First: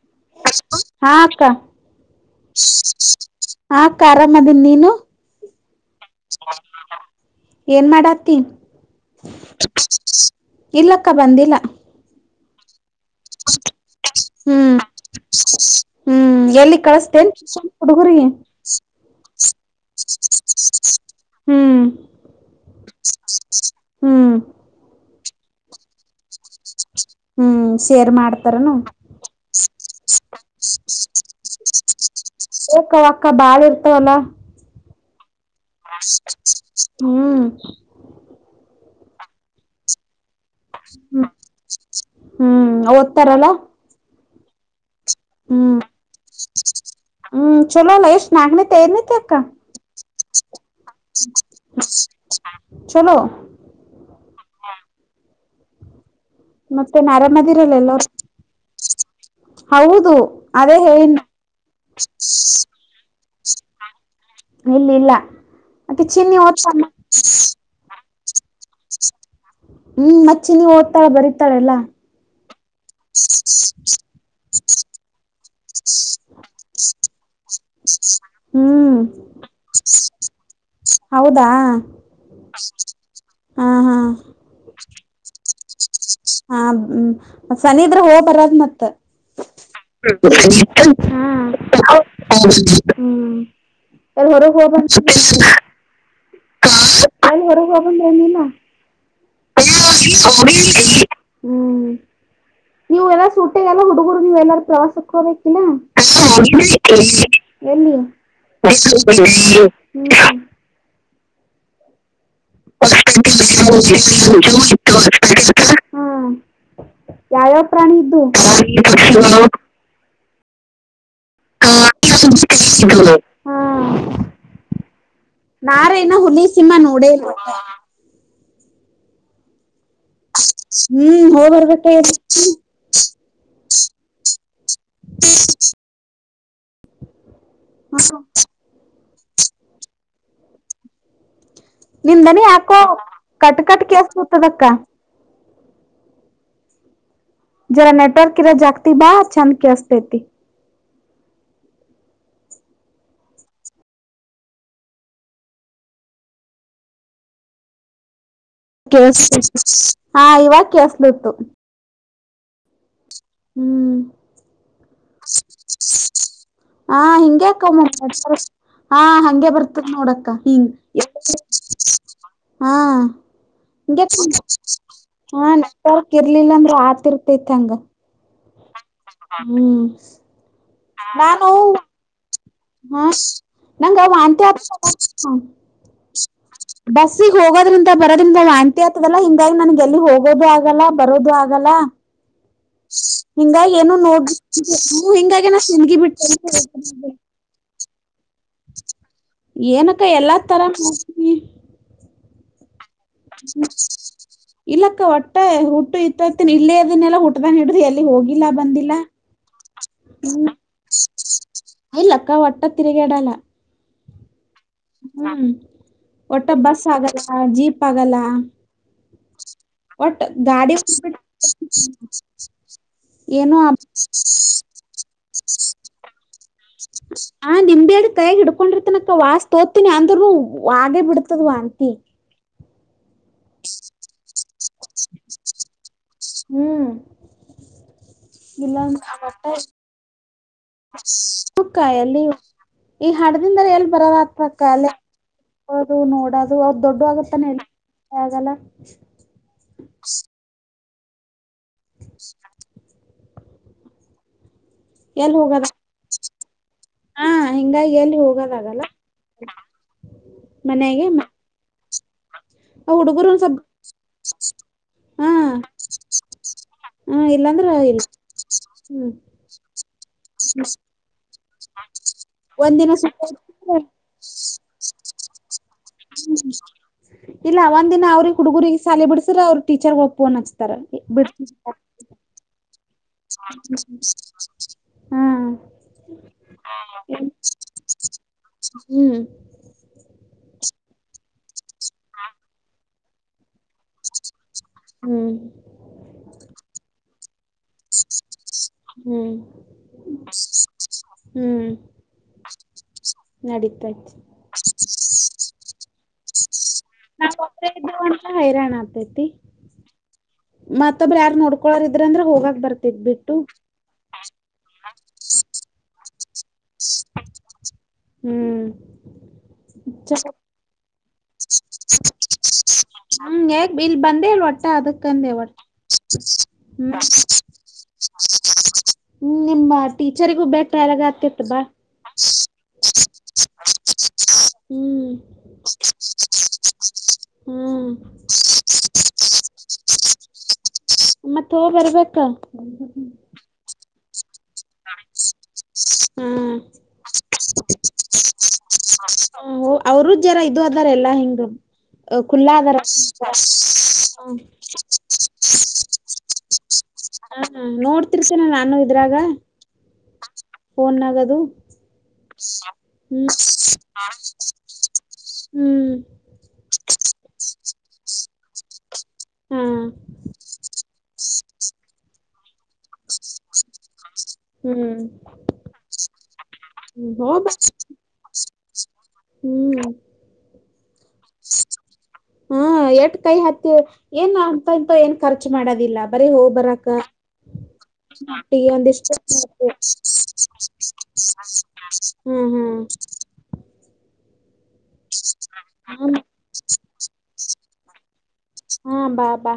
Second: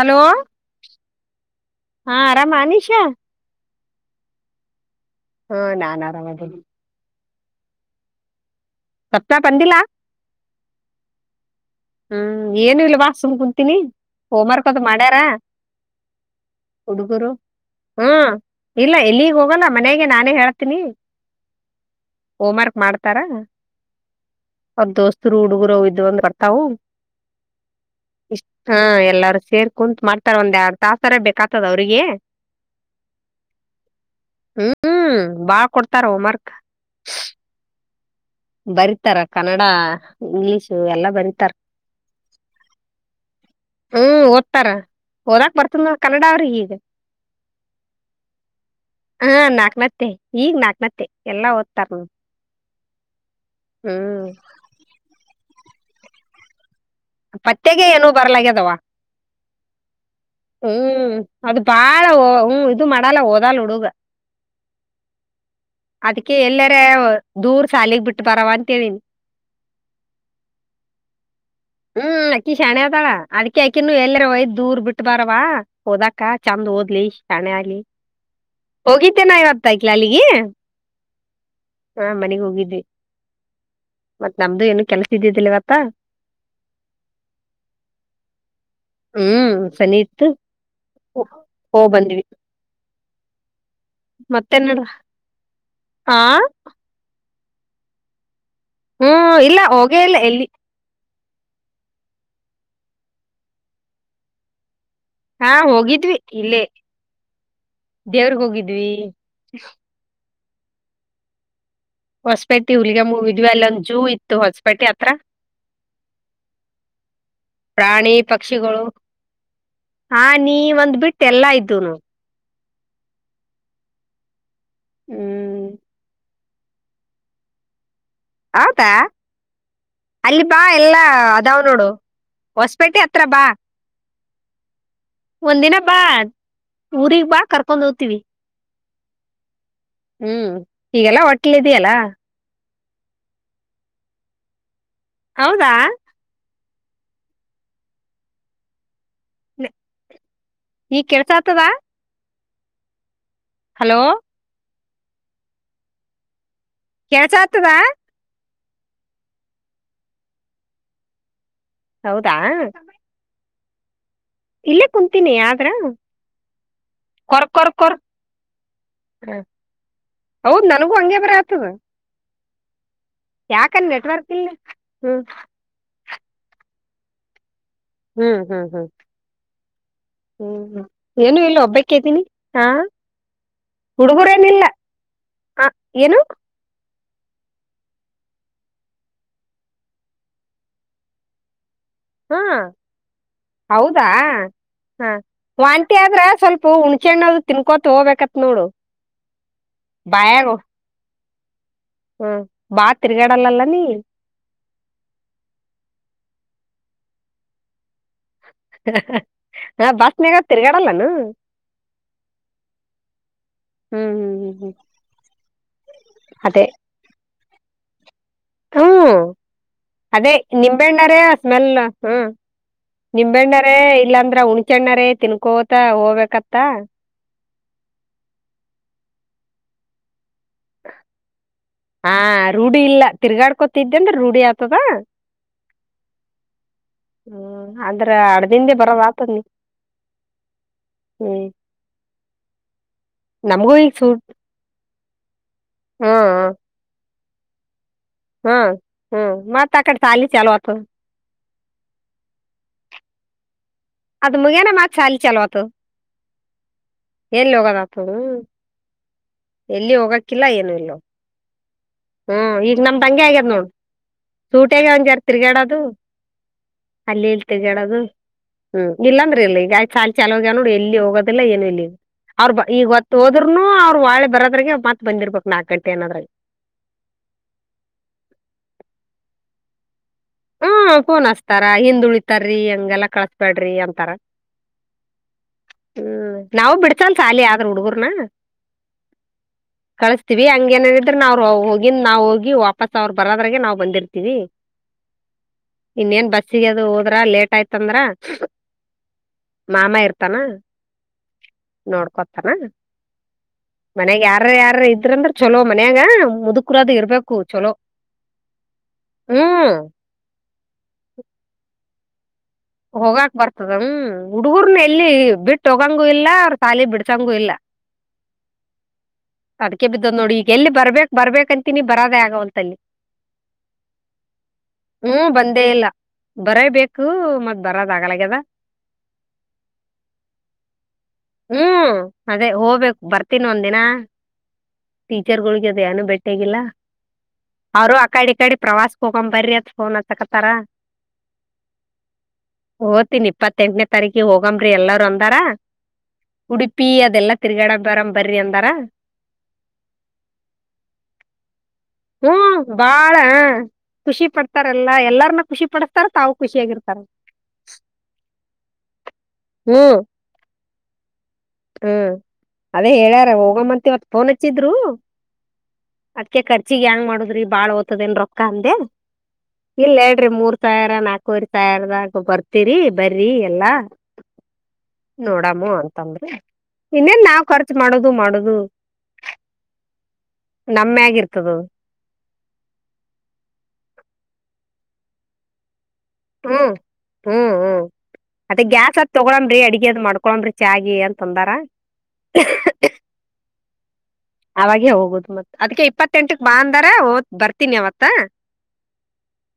Hello ಹಾ ಅಕ್ಕ ಹಾ ಆರಾಮ ಅನೀಶಾ ಆ ಅಕ್ಕ ಆರಾಮ ಅದೀನ್ ನೀನು ಹಾ ನಾನ್ ಆರಾಮದೇನಿ ಏನ್ ಮಾಡತಿ [unintelligible] ಇಲ್ಲಕ್ಕ ಬಂದಿಲ್ಲ ಹ್ಮ್ ಏನು ಇಲ್ವಾ ಸುಮ್ ಕುಂತೀನಿ ಹೋಮ್ವರ್ಕ್ ಹ್ಮ್ ಅದು ಮಾಡ್ಯಾರ ಹ್ಮ್ ಎಲ್ಲಿ ಹುಡುಗರು ಕಳಸ್ತೇನ್ ಟ್ಯೂಷನ್ ಹ್ಮ ಹುಡುಗರಿಗೆ ಇಲ್ಲ ಎಲ್ಲಿಗ್ ಹೋಗಲ್ಲ ಮನೆಗೆ ನಾನೇ ಹೇಳ್ತೀನಿ ಹ್ಮ್ ಹೋಮ್ ವರ್ಕ್ ಮಾಡ್ತಾರಾ ಹ್ಮ್ ಅವದ ದೋಸ್ತ ಹುಡುಗರು ಇದದು ಒಂದು ತಾವು ಹ್ಮ್ ಶೇರ್ ಮಾಡ್ತಾರನು ಹ ಎಲ್ಲಾರೂ ಸೇರ್ ಕುಂತ ಮಾಡ್ತಾರ ಒಂದ ಎರಡ ತಾಸರ ಬೇಕ. [unintelligible] ಸಾಕ ಅದ ಅವರಿಗೆ, [unintelligible] ಸೂಕ್ಕವ ಅಕ್ಕ ಬಾಳ ಇರ್ತವಲ್ಲ? [unintelligible] ಹ್ಮ್ ಬಾಳ್ ಕೊಡ್ತಾರ ಹೋಮ್ ವರ್ಕ್ ಹೂ [unintelligible] ಬರಿತಾರ ಕನ್ನಡ [unintelligible] ಇಂಗ್ಲಿಷು ಎಲ್ಲಾ ಬಂದತಾರ ಹ್ಮ್ ಓದ್ತಾರಲ್ಲ ಹ್ಮ್ ಓದತಾರ ಹಓದಾಕ್ ಹ್ಮ್ ಬರ್ತನ ಕನ್ನಡ ಅವ್ರ ಈಗ ಹ್ಮ್ ಚಲೋ ಅಲ್ಲ ಎಷ್ಟ್ ನಾಗನೇತೆ ದನೇತ್ಯ ಅಕ್ಕ ಹಾ ನಾಕ್ನತ್ತೆ ಈಗ್ ನಾಕ್ನತ್ತೆ ಎಲ್ಲಾ ಓದ್ತಾರ ನಮ್ ಹೊ ಹ್ಮ್ ಮತ್ತೆ ಆರಾಮದಿರಲ್ಲ ಪತ್ತೆಗೆ ಎಲ್ಲರು ಏನು ಬರ್ಲಾಗ್ಯದವ ಹೌದು ಅದೇ ಹ್ಮ್ ಹೇಳಿನ ಅದು ಬಾಳ ಹ್ಮ್ ಇದು ಮಾಡಲ್ಲ ಹಓದಲ್ ಹುಡುಗ ಇಲ್ಲ ಇಲ್ಲ ಮತ್ತೆ ಅದಕ್ಕೆ ಚಿನ್ನಿ ಎಲ್ಲಾರ ಓದ್ತಾಳ ದೂರ್ ಸಾಲಗ್ ಬಿಟ್ಟ ಬರವಂತಿವಿ ಹ್ಮ್ ಮಚ್ಚೆ ನೀವುಓಡ್ತಾ ಬರೀ ಹ್ಮ್ ಅಕ್ಕಿ ಶಣೆ ಅದಾಳ ಅದ್ಕ ಅಕಿನು ಎಲ್ಲರ ಒಯ್ ದೂರ್ ಬಿಟ್ಟ ಬಾರ ಪಾ ಓದಕ್ಕ ಚಂದ್ ಓದ್ಲಿ. [unintelligible] ಶ್ಯಾನೆ ಆಗಲಿ ಹ್ಮ್ ಹೋಗಿದ್ದೇ ನಾ ಯತ್ತಲ ಅಲ್ಲಿಗೆ, [unintelligible] ಹೌದಾ ಹಾ ಮನೆಗ್ ಹೋಗಿದ್ವಿ ಹಾ ಹಾ ಮತ್ತ ನಮ್ದು ಏನು ಕೆಲಸ ಇದಿದ್ದಿಲ್ಲ ಇವತ್ತ ತಾ [unintelligible] ಹಾ ಸನಿ ಇದ್ರ ಹೋಗ ಬರೋಗ ಮತ್ತ? ಹ್ಮ್ [unintelligible] ಸನಿ ಇತ್ತು ಹು ಹ ಹೋಗ್ ಬಂದ್ವಿ [unintelligible] [inaudible] ಹು ಹೊರಗ ಮತ್ತೇನ್ ಹೋಗ ಬಾ [unintelligible] ನಡ್ದ ಆ ಎಲ್ಲಿ ಹೋರೋಗಲ್ಲ ನೀನ್ [unintelligible] ಹೂ ಇಲ್ಲ ಹೋಗೇ ಇಲ್ಲ ಎಲ್ಲಿ? [unintelligible] ಹೂ ನೀವು ಎಲ್ಲಾ ಸೂಟ್ಟೆಗೆಲ್ಲ ಹುಡುಗರು ನೀ ಎಲ್ಲಾರು ಪ್ರವಾಸ [unintelligible] ಹೊರಗ ಹಾ ಹೋಗಿದ್ವಿ ಇಲ್ಲೇ ಹೋಕೀ ಯಾನ್ [inaudible] ಎಲ್ಲಿ? ದೇವ್ರಗ್ ಹೋಗಿದ್ವಿ [unintelligible] [inaudible] [unintelligible] ಹೊಸಪೇಟೆ ಹುಲಿಗೆಮ್ಮ ಹೋಗಿದ್ವಿ [unintelligible] [inaudible] ಹೂ ಅಲ್ಲೊಂದ್ ಜೂ ಇತ್ತು ಹೊಸಪೇಟೆ ಹತ್ರ ಯಾವ್ಯಾವ ಪ್ರಾಣಿ ಇದ್ದು. [inaudible] [unintelligible] ಹಾ ನೀ ಒಂದ್ ಬಿಟ್ಟ ಎಲ್ಲಾ ಇದ್ದು ನೋಡ [unintelligible] ಹಾ ಹ್ಮ್ ನಾರೇ ಏನ್ ಹುನವಿ [unintelligible] ಸಿನಿಮಾ ನೋಡೇಲ್ಲ? [unintelligible] ಹೌದಾ? [unintelligible] ಅಲ್ಲಿ ಬಾ ಎಲ್ಲಾ ಹ್ಮ್ ಹೋಗ್ ಅದಾವ್ ನೋಡು ಬರ್ಬೇಕೇ ಹೊಸಪೇಟೆ ಹತ್ರ ಬಾ. [unintelligible] ಒಂದ್ ದಿನ ಬಾ ಊರಿಗ್ ಬಾ ಕರ್ಕೊಂದ ಹೋಗ್ತಿವಿ. [unintelligible] [unintelligible] ಹೂ ಈಗೆಲ್ಲಾ ಹೊಟ್ಟಿಲೇ ಅದಿ ಅಲ್ಲಾ? [unintelligible] ಕೂ ಕಟ್ ಕಟ್ ಹೇಳಸತ್ತದ ಅಕ್ಕ. [unintelligible] ಹೌದಾ? [unintelligible] ಜರಾ ನೆಟ್ವರ್ಕ್ ಇರೋ ಜಾಗಗ್ತಿ ಬಾ ಚಂದ್ ನ- ಕೇಳಸ್ತೇತಿ. [unintelligible] ಈಗ ಕೇಳಸಾತದ [unintelligible] ಹಲೋ? ಕೇಳಸಾತದ? ಕೇಳಸತೈತಿ ಹಾ ಇವಾಗ ಕೇಳಸತಿತ್ತು. [unintelligible] ಹೌದಾ? [unintelligible] ಹು [unintelligible] ಇಲ್ಲೇ ಕುಂತೀನಿ ಆದರಾ? [unintelligible] ಹಾ ಹಿಂಗ್ಯಾಕ ಮತ್ತ ಸರಸ [unintelligible] ಹಾ ಹಂಗೆ ಬರ್ತತ ನೋಡಕ್ಕ ಹೌದ್ ಹಿಂಗ ನನಗೂ ಹಂಗೆ ಬರ ಆತದ [inaudible] ಹಾ [unintelligible] ಯಾಕನ್ ಹಂಗ್ಯಾಕ್ ನೆಟ್ವರ್ಕ್ ಕುಂತಿ ಇಲ್ಲ ಹ್ಮ್ ಹ ನಂತವಕ ಇರ್ಲಿಲ್ಲ ಅಂದ್ರ ಆರ್ಥಿತ ಹಂಗ [unintelligible] ಹು ಹು ಹ [unintelligible] ಹೂ ಏನು ನಾನು ಇಲ್ಲ ಒಬ್ಬಕ್ಕೆ ಇದ್ದೀನಿ [unintelligible] ಹಾ ನಂಗ ಹುಡುಗುರೇನಿಲ್ಲ [unintelligible] ಹ ಏನು ಬಸ್ಸಿಗೆ ಹೋಗೋದ್ರಿಂದ ಬರೋದ್ರಿಂದ ವಾಂತಿ ಆಗ್ತದಲ್ಲಾ ಹಿಂಗಾಗಿ ನನ್ಗೆ ಎಲ್ಲಿ ಹೋಗೋದು ಆಗಲ್ಲ ಬರೋದು ಆಗಲ್ಲ ಹಾ [unintelligible] ಹಿಂಗಾಗಿ ಏನು ಹೌದಾ ನೋಡ್ ಹ ಹಿಂಗಾಗಿ ನಾ ವಾಂತಿ ಸಿಂದಗಿ ಆದ್ರ ಬಿಟ್ಟೆ ಸ್ವಲ್ಪ ಹುಂಸೆ ಹಣ್ಣದು ತಿನ್ಕೋ [unintelligible] ತೋಗಬೇಕ ಅತ [unintelligible] ಏನಕ್ಕ ಎಲ್ಲಾ ತರನೂ [unintelligible] ಹ [unintelligible] ಇಲ್ಲಕ್ಕ ವಟ್ಟ ಹುಟ್ಟು ಇತ್ತ ಇತನ ಇಲ್ಲೇ ಅದನ್ನೆಲ್ಲ ಹುಟದ ಹಿಡಿದ್ರಿ ಎ [unintelligible] ನೀವು ಹೋಗಿಲ್ಲ ಬಂದಿಲ್ಲ? ಹ ಬಸ್ನಾಗ [unintelligible] ತಿರ್ಗಾಡಲ್ಲಾನ ಹೂ ಇಲ್ಲಕ್ಕ ಒಟ್ಟ ತಿರಗೇಡಲ್ಲ? [unintelligible] ಹ್ಮ್ ಹ್ಮ್ ಹ್ಮ್ ಹ್ಮ್ ಹ್ಮ್ ಒಟ್ಟ ಅದೇ ಬಸ್ ಆಗಲ್ಲ ಜೀಪ್ ಆಗಲ್ಲ ಹ್ಮ್ ಒಟ್ಟ ಅದೇ ಗಾಡಿ ನಿಂಬೆಣ್ಣರ ಬಿಟ್ಟ ಸ್ಮೆಲ್ ಹ್ಮ ಏನು ನಿಂಬಣ್ಣರೇ ಇಲ್ಲಾಂದ್ರ ಹುಣಚೆಣ್ಣರೇ ತಿನ್ಕೋತ ಹೋಗ್ಬೇಕತ್ತ ಆ ನಿಂಬೆಳಳ ಕೈಗ ಹಿಡ್ಕೊಂಡಿರ್ತನಕ್ಕ ವಾಸ್ ತೋತಿನಿ ಅಂದ್ರುೂ ಹಾಗೆ ಬಿಡ್ತಾಇದೆ ವಾಂತಿ ಹಾ ರೂಢಿ ಇಲ್ಲ ತಿರ್ಗಾಡ್ಕೋತಿದ್ದ ಅಂದ್ರ ರೂಢಿ ಆತದ ಹ್ಮ್ ಅ್ರ ಡ್ ದನ್ಗೆ ಬರ ವತ ನೀ ಹ್ಮ್ ಸುಖ ಎಲ್ಲಿ ಈ ಹಡದಿಂದ ನಮಗೂ ಎಲ್ಲಿ ಈಗ ಬರೋದ ಸೂಟ್ ಆತ ಕಾಲ ಹೌದು ನೋಡ ಅದು ಅವ ದೊಡ್ಡ ಆಗತ್ತಾನೆ ಹ್ಮ ಹ್ಮ್ ಮತ್ತ ಅಕ್ಕಡೆ ಶಾಲಿ ಚಲವತ [inaudible] ಅದ್ ಮುಗೇನ ಮತ್ಲ ಎಲ್ಲಿ ಚಲ್ವಾತ ಹೋಗದ ಹಾ ಎಲ್ಲಿ ಹಿಂಗಾಗಿ ಹೋಗದತ ಎಲ್ಲಿ ಹೋಗೋದಾಗಲ್ಲ ಎಲ್ಲಿ ಹೋಗಕಿಲ್ಲ ಏನು ಇಲ್ಲೋ ಮನ್ಯಾಗೆ ಹ್ಮ್ ಈಗ ಅವ್ ನಮ್ದಂಗೆ ಹುಡುಗರು ಒಂದ್ ಆಗ್ಯದ ಸ್ವಲ್ಪ ನೋಡಿ ಸೂಟೇಗಂ ಜಾರ ಹಾ ತಿರ್ಗಾಡ ಅದು ಹಾ ಅಲ್ಲಿ ಇಲ್ ಇಲ್ಲಾಂದ್ರ ತೆಗಡದು ಇಲ್ಲ ಹ್ಮ್ ಇಲ್ಲಾಂದ್ರಿ ಇಲ್ಲ ಈಗ ಚಾ ಚಲ್ಯ ನೋಡಿ ಎಲ್ಲಿ ಹೋಗದ [unintelligible] ಅವ್ರ ಬ ಈಗ ಒಂದಿನ ಹೊತ್ತತ್ತು ಹೋದ್ನು ಸುಟ್ಟ ಅವ್ ಒಳೆ ಬರೋರೆ ಮತ್ ಬಂದಿರ್ಬೇಕಕ್ ನಾಲ್ಕಕ್ ಗಂಟೆ ಏನಾದ್ರ ಇಲ್ಲ ಒಂದ ದಿನ ಅವ್ರಿಗೆ ಹುಡುಗರಿಗೆ ಸಾಲಿ ಬಿಡಿಸಸ್ರೆ ಅವ್ರರು ಟೀಚರ್ ಹೋಗ್ ಫೋನ್ ಹಚ್ಚು ಹ್ಮ ಕೋನ್ಸ್ತಾರ ಹಿಂದು ಉಳಿತಾರೀ ಹಂಗಲ್ಲ ಹ್ಮ್ ಹ್ಮ್ ನಾವವು ಬಿಡ್ತಲ್ ಸಾಲಿ ಆದ್ರ ಹುಡುಗರ್ನ ಹ್ಮ್ ಕಳಸ್ತೀವಿ ಹಂಗ ಏನಿದ್ರ ನ್ ಹೋಗಿಂದ ನಾವವು ಹೋಗಿ ವಾಪಾಸ್ ಅವ್ರು ಬರದ್ರಾಗೆ ನಾವ್ ಬಂದಿರ್ತೀವಿ ಹ್ಮ್. ಇನ್ನ ನ್ ಬಸ್ಸಿಗೆ ಅದು ಹೋದ್ರ ಲೇಟ್ ಯ್ತಂದ್ರ ಹ್ಮ್ ಮಾಮ ಇರ್ತಾನ ಹ್ಮ್ ನೋಡ್ಕೊತಾನ ನಡೀತೈತಿ ಮನೆಗ್ ಯಾರ ಯಾರ ಇದ್ರಂದ್ರ ಚಲೋ ಮನ ಏನ ಮುದುಕರದು ಇರ್ಬೇಕು ನಾವ್ ಒಬ್ರೇ ಚಲೋ ಇದ್ವು ಅಂದ್ರ ಹೈರಾಣ ಆತೈತಿ ಹ್ಮ್ ಅ ಅ್ರ ಹೋಗಾಗ ಹೋಗಾಕ್ ಬರ್ತದ್ಮ ಹುಡುಗರ್ನ ಎಲ್ಲಿ ಬಿಟ್ಟ ಹೋಗಂಗ ಇಲ್ಲ ಸಾಲಿ ಬಿಡ್ಸಂಗು ಇಲ್ಲ ಹ್ಮ್ ಅದಕೆ ಬಿದ್ದ ನೋಡಿ ಈಗ ಎಲ್ಲಿ ಬರ್ಬೇಕು ಬರ್ಬೇಕಂತನಿ ಬರದೇ ಆಗ ಒಂತಲ್ಲಿ ಹ ಹಗ್ ಇಲ್ ಬಂದೇ ಇ ಒಟ್ಟ ಹ್ಮ್ ಅದಕ್ಕಂದ ಒಟ್ಟ ಬಂದೇ ಹ್ಮ ಬರದ ಆಗಲಗ್ಯದ ಹ್ಮ್ ನಿಮ್ಮ ಟೀಚರಿಗೂ ಬೇಕ ಯಾರಾಗ ಆತಿತ್ತ ಬಾ ಹ್ಮ್ ಅದೇ [unintelligible] ಹ್ಮ್ ಟೀಚರ್ಗಳಗೆ ಅದ ಟ್ಟೇಗಿಲ್ಲ ಹ್ಮ್ ಅವರುೂ ಅ ಕಡಿ ಕಡೆ ಪ್ರವಾಸಗೋಗೊಂಬರ್ರಿ ಅತ್ ಫೋನ್ ಅಚ್ಚಕಥರ ಮತ್ತ ಹ ಬರ್ಬೇಕ ಓ್ತನಿ ಇಪ್ಪತ್ತೆಂಟನೇ ತಾರೀಕಿಗೆ ಹೋಗಂಬ್ರಿ ಎಲ್ಲಾರ ಅಂದಾರ ಹ್ಮ್ ಉಡುಪಿ ಅದೆಲ್ಲಾ ತಿರ್ಗಡ ಬರ ಬರ್ರಿ ಅಂದಾರ ಹ ಅವರು ಜರ ಇದು ಅದಾರ ಹ್ಮ್ ಕುಲ್ಲಾದರ ಬಾಳ ಖುಷಿ ಪಡ್ತಾರೆ ಎಲ್ಲ ಎಲ್ಲರನ್ನ ಖುಷಿ ಪಡಸ್ತಾರ ತಾವು ಖುಷಿಯಾಗಿರ್ತ ಹ ನೋಡ್ತಿರ್ತೇನೆ ನಾನು ಇದ್ರಾಗ ಹ್ಮ್ ಫೋನ್ ಆಗ ಹ್ಮ ಅದೇ ಹೇಳ್ಯಾರ ಹೋಗಮ್ಮಂತವತ್ತು ಫೋನ್ ಹಚ್ಚಿದ್ರು ಹ್ಮ್ ಅದ್ಕ ಖರ್ಚಿಗೆ ಹೆಂಗ್ ಮಾಡುದ್ರಿ ಬಾಳ್ ಓ್ತದೇಏನ್ ರೊಕ್ಕ ಅಂದೆ ಹಾ ಇಲ್ಲ ಹೇಳ್ರಿ ಮೂರ್ ಸಾವಿರ ನಾಲ್ಕವರ್ ಸಾವಿರದಾಗ ಬರ್ತ ತರಿ ಬರ್ರಿ ಎಲ್ಲಾ ಹ್ಮ್ ನೋಡಾಮ ಅಂತಂದ್ರಿ ಇನ್ನೇನ್ ನಾವ್ ಹೋಬ ಖರ್ಚು ಮಾಡದು ಮಾಡದು ಹ್ಮ್ ಕಮ್ಮಿ ಆಗಿರ್ತದ ಹ್ಮ ಎಟ್ ಕೈ ಹತ್ತಿ ಏನ್ ಅಂತ ಅಂತ ಏನ್ ಖರ್ಚು ಮಾಡೋದಿಲ್ಲ ಬರೀ ಹೋಗ್ ಹ್ಮ್ ಬರಾಕ್ಕ ಹ್ಮ್ ಹ್ಮ್ ಅದ ಮಟ್ಟಿಗೆ ಗ್ಯಾಸ್ ಒಂದಿಷ್ಟ ಅದ್ ತಗೊಳಮ್ರಿ ಅಡಿಗೆ ಅದ್ ಮಾಡ್ಕೊಳಮ್ರಿ ಚಾಗಿ ಅಂತ ಅಂದಾರ ಹ್ಮ್ ಹ್ಮ್ ಅವಾಗ ಹೋಗುದು ಮತ್ತ ಅದಕ್ಕೆ ಹ್ಮ್ ಇಪ್ಪತ್ತ ಎಂಟಕ್ ಬಾ ಅಂದಾರ ಹದ ಬರ್ತೀನಿ ಅವತ್ತ ಹಾ ಬಾ ಬಾ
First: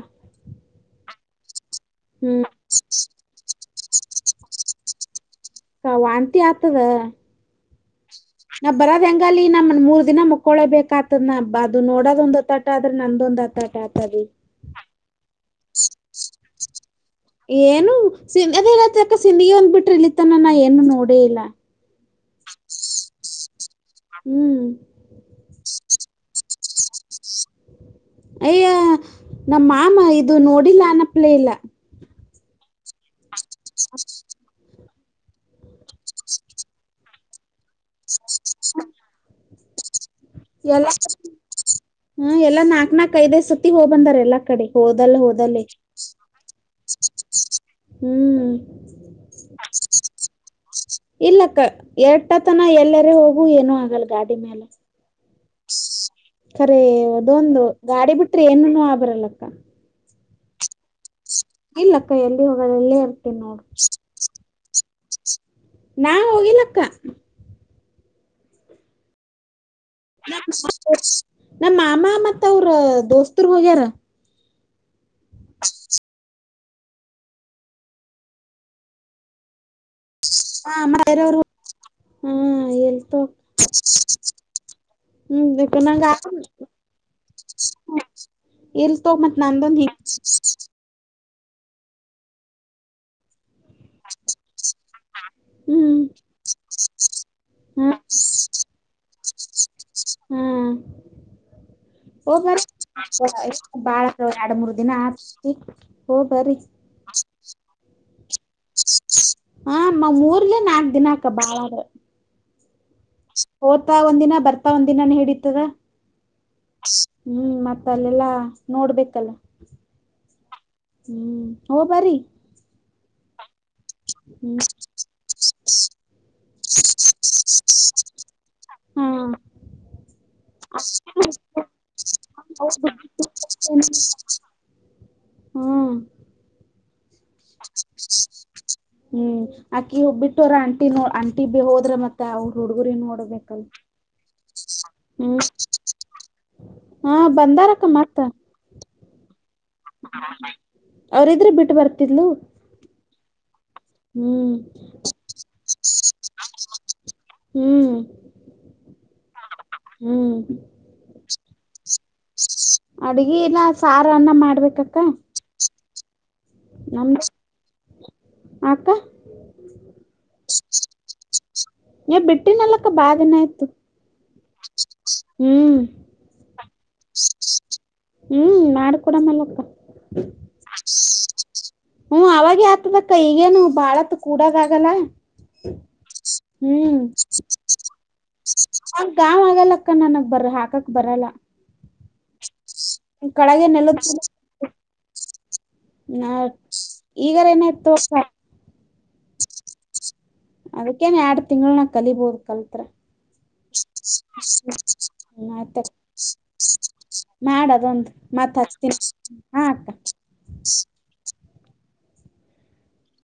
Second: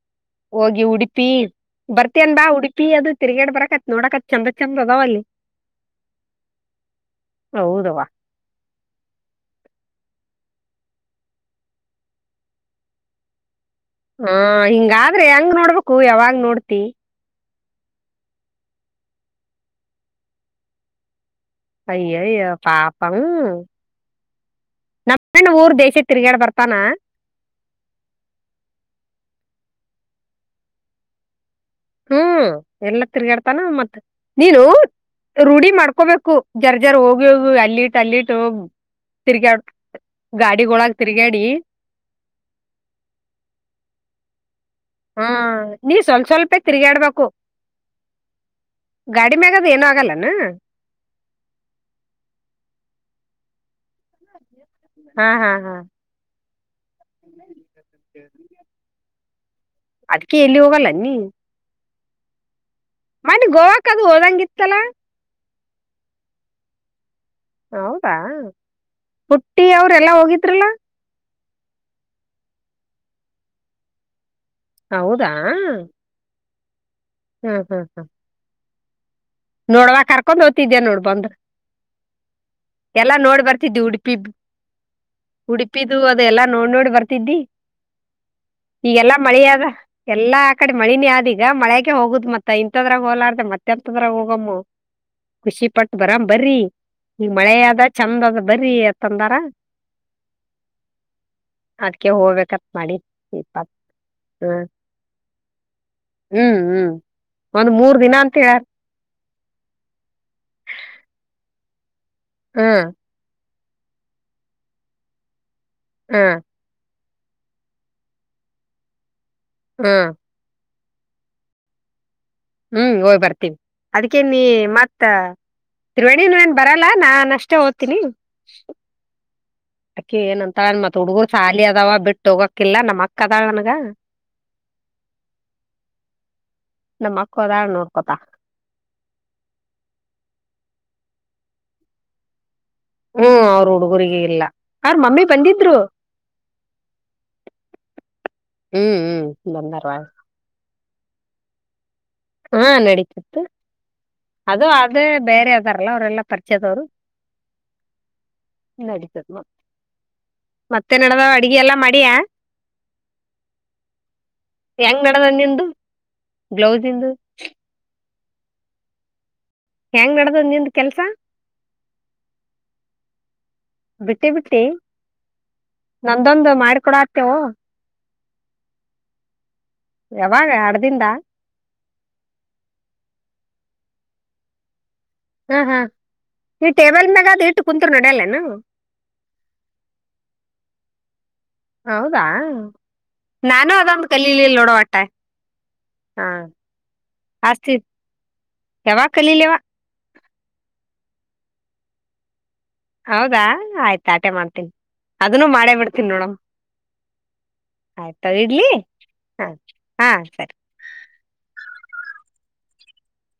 ಹೋಗಿ ಉಡುಪ ಬರ್ತ ಅನ್ ಬ ಹ್ಮ್ ಉಡುಪಿ ಅದು ತಿರ್ಗೇಡ್ ಬರಕತ್ ನೋಡಕತ್ ಚಂದ ಚಂದ ಅದಾವ ಅಲ್ಲಿ ಹೌದವ್ವ [unintelligible] ನಾವ್ ಬರೋದ ಹೆಂಗ ಅ ನಮ್ಮ ಮೂರ್ ದಿನ ಮುಕ್ಕೊಳೇಬೇಕ ಆತದ ನ ಅದು ನೋಡೋದ ಒಂದ್ ತಾಟ ಆದ್ರೆ ನಂದೊಂದ್ ಆತಾಟ ಹಾ ಹಿಂಗಾದ್ರೆ ಹೆಂಗ ನೋಡ್ಬೇಕು ಯಾವಾಗ ನೋಡ್ತಿ ಏನು ಅದೇ ಅಕ್ಕ ಸಿಂದಿಗೆ ಒಂದ್ ಬಿಟ್ರ ಇಲತ್ತನ ನಾ ಏನು ನೋಡೇ ಇಲ್ಲ ಅಯ್ಯೋ ಅಯ್ಯ ಪಾಪಂ ಹ್ಮ್ ನಮ್ಮ ಊರ್ ದೇಶ ತಿರುಗಾಡ ಬರ್ ಪ್ಪಾನ ಅಯ್ಯ ನಮ್ಮ ಮಾಮ ಇದು ನೋಡಿಲ್ಲ ಅನಪ್ಲೇ ಇಲ್ಲ ಹ್ಮ್ ಎಲ್ಲಾ ತಿರ್ಗಾಡ್ತಾನ ಮತ್ತ ನೀನು ರೂಢಿ ಮಾಡ್ಕೊ ಹಕೋಬೇಕು ಜರ್ ಜರ್ ಹೋಗಿ ಹೋಗು ಅಲ್ಲಿ ತಲ್ಲಿಟ್ಟು ತಿರ್ಗಾ ಗಾಡಿಗೊಳಗ ಎಲ್ಲಾ ತಿರ್ಗಾಡಿ ಹ್ಮ್ ಎಲ್ಲಾ ನಾಕಕ್ ನಾಕಕ್ ಐದೈ್ ಸತಿ ಹೋಗ್ ಬಂದಾರ ಎಲ್ಲಾ ಕಡೆ ಹೋದಲ್ ಹಾ ಹೋದಲ್ಲಿ ನೀ ಸ್ವಲ್ಪ ಸ್ವಲ್ಪೇ ತಿರುಗಾಡ್ಬೇಕು ಹ್ಮ್ ಗಾಡಿ ಮ್ಯಾಗದು ಏನ ಆಗಲ್ಲಾನ ಇಲ್ಲಕ್ಕ ಎರಟತನ ಎಲ್ಲರ ಹೋಗು ಏನೂ ಆಗಲ್ ಗಾಡಿ ಮೇಾಲ ಹಾ ಹಾ ಹಾ ಖರ ಅದೊಂದು ಗಾಡಿ ಬಿಟ್ರೆ ಏನು ಆ ಬರಲ್ಲ ಅದ್ಕ ಎಲ್ಲಿ ಹೋಗಲ್ಲ ನೀ ಇಲ್ಲಕ್ಕ ಎಲ್ಲಿ ಹೋಗಲ್ಲ ಎಲ್ಲೇ ಇರ್ತನಿ ಮನ್ನಿ ನೋಡ ಗೋವಾಕ್ ಅದು ಹೋದಂಗಿತ್ತಲ್ಲ ನಾ ಹೋಗಲಕ್ಕ ಹೌದಾ ಅವ್ರೆಲ್ಲಾ ಹೋಗಿದ್ರಲ್ಲ ನಮ್ಮ ಮಾಮ ಮತ್ತ ಅವ್ರ ದೋಸ್ತರು ಹೋಗ್ಯಾರ ಹೌದಾ ಹ್ಮ್ ಹ್ಮ್ ಹ್ಮ್ ನೋಡ್ವಾಕ್ ಕರ್ಕೊಂಡ್ ಹಾ ಓತಿದೇ ನೋಡ್ ಮತ್ ಬಂದ ಬೇರೆವ್ರು ಹ್ಮ್ ಇಲ್ ಎಲ್ಲ ತೊ ನೋಡ್ ಬರ್ತಿದ್ದಿ ಉಡುಪಿ ಹ್ಮ್ ಉಡುಪಿದು ನಂಗ ಅದೆ ಎಲ್ಲಾ ನೋಡ್ ನೋಡಿ ಬರ್ತಿದ್ದಿ ಇಲ್ ತೊ ಈಗೆಲ್ಲಾ ಮತ್ ಮಳೆ ಆದ ನಂದೊಂದ್ ಹಿಂಗ್ ಎಲ್ಲಾ ಆ ಕಡೆ ಮಳನೇ ಆದಿ ಈಗ ಮಳೆೆಗೆ ಹೋಗುದು ಮತ್ತ ಇಂಂತದ್ರಾಗ ಹೋಲಾರ್ದ ಮತ್ತೆರಾಗ ಹಮ್ಮ ಖುಷಿ ಪಟ್ಟ ಹ್ಮ್ ಬರಾಮ ಬರ್ರಿ ಈಗ ಮಳೆದ ಹಾ ಚಂದ ಅದ ಬರೀ ಅತ್ತಂದಾರ ಹ್ಮ್ ಅದ್ಕೆ ಹಓ ಬರ ಹೋಗ್ಬೇಕತ್ ಮಾಡಿನ್ ಇಪ್ಪತ್ ಬಾಳ ಎರಡು ಮೂರ್ ದಿನ ಆಗ್ತಿ ಹ ಬರ ಹ್ಮ್ ಹ್ಮ್ ಒಂದ್ ಮೂರ್ ದಿನ ಅಂತ ಹೇಳಾರ ಹಮ್ಮ ಮೂಊರ್ಲೆ ನಾಕ್ ದಿನ ಅಕ್ಕ ಬಾಳ ಹ್ಮ ಓ್ತಾ ಒಂದಿನ ಬರ್ತಾ ಒಂದ ದಿನಾನ ಹಿಡಿತದ ಹ್ಮ ಹ್ಮ್ ಮತ್ತ ಅಲ್ಲೆಲ್ಲಾ ನೋಡ್ಬೇಕಲ್ಲ ಹಾ ಹ್ಮ್ ಹ ಬರಿ ಹ್ಮ್ ಹೋಗಯ್ ಬರ್ತೀವಿ ಅದಕೇ ನೀ ಹ್ಮ್ ಮತ್ತ ತ್ರಿವೇಣಿವೇನ್ ಬರಲ್ಲ ನಾನ್ ಅಷ್ಟೇ ಓದ್ತೀನಿ ಹಾ ಅಳ ಮತ್ ಹುಡ್ಗರ್ ಸಾಲಿ ಅದಾವ ಬಿಟ್ಟ ಹೋಗಕಿಲ್ಲ ನಮ್ಮ ಅಕ್ಕ ಅದಾಳ ನನ್ಗ ಹಾ ಕೊದ ನೋರ್ ಕೊತಾ ಹ್ಮ್ ಆಕ್ಕಿ ಒೋಗಬ್ಬಿಟ್ಟೋರ ಆಂಟಿ ನೋ ಆಂಟಿ ಬಿ ಹೋದ್ರ ಮತ್ತೆ ಅವ್ರು ಹ್ಮ ಅವ್ರ ಹುಡುಗರಿಗೆ ಇಲ್ಲ ಅವ್ರ ಮಮ್ಮಿ ಹ್ಮ್ ಬಂದಿದ್ರು ಹಾ ಬಂದಾರಕ್ಕ ಮತ್ತ ಬಂದರ್ವಾ ಅವ್ರ ಇದ್ರೆ ಬಿಟ್ಟ ಬರ್ತಾರೆ ಹಾ ನಡೀತಿತ್ತು ಹ್ಮ್ ಅದು ಅದೇ ಬೇರೆ ಅದಾರಲ್ಲ ಅವರೆೆಲ್ಲಾ ಪರಿಚದವ್ರು ಹ್ಮ್ ನಡೀತದ ಹ್ಮ್ ಮತ್ತೆ ನಡದಾವ ಅಡ್ಗೆ ಎಲ್ಲಾ ಮಾಡಿಯ ಅಡ್ಗಿನ ಸಾರನ್ನ ಮಾಡ್ಬೇಕಕ್ಕ ಗ್ಲೋಸ್ ಇಂದು ಆಕ್ಕ ಹೆಂಗ್ ನಡ್ ದದು ನಿಂದು ಕೆಲ್ಸ ಬಿಟ್ಟಿನಲ್ಲಕ್ಕ ಬಾನ ಆಯ್ತು ಬಿಟ್ಟಿ ಬಿಟ್ಟಿ ಹ್ಮ್ ನಂದೊಂದು ಮಾಡ್ಕ ಕಡ ಆತೇವು ಹ್ಮ್ ಮಾಡ್ಕೊಡಮಲ್ಲಕ್ಕ ಯಾವಾಗ ಅಡ್ದಿಂದ ಹ್ಮ ಅವಾಗ ಆತದ ಅಕ್ಕ ಈಗೇನು ಬಾಳತ್ ಕೂಡಾಗ ಆಗಲ್ಲ ಹಾ ಹಾ ಈ ಹ್ಮ್ ಟೇಬಲ್ ಮ್ಯಾಗ ಅದ ಇಟ್ಟು ಕುಂತ್ರು ನಡ್ಯಲ್ಲೇನು ಆ ಗಾಮ್ ಆಗಲ್ಲಕ್ಕ ನನಗ್ ಬರ ಹಾಕಕ್ ಬರಲ್ಲ ಹೌದಾ ಕೆಳಗೆ ನಾನು ಅದೊಂದು ಕಲೀಲೀಲಾ ನೋಡವಟ ಹ ಈಗರ ಏನಾಯ್ತು ಯಾವಗ ಕಲೀಲೇವಾ ಅದಕ್ಕೇನ್ ಎರಡ್ ತಿಂಗಳುಳ ನಾ ಕಲಿಬೋುದು ಕಲ್ಪ ಹೌದಾ ಆಯ್ತ ಆಟೆ ಮಾಡ್ತೀನಿ ಅದನ್ನು ಹ್ಮ ಮಾಡೇ ಆಯ್ತ ಬಿಡ್ತನಿ ನೋಡಮ ಮಾಡ ಅದೊಂದು ಆಯ್ತಾವ ಮತ್ ಇಡ್ಲಿ ಹಚ್ತೀನಿ ಹ ಹಾ ಸರಿ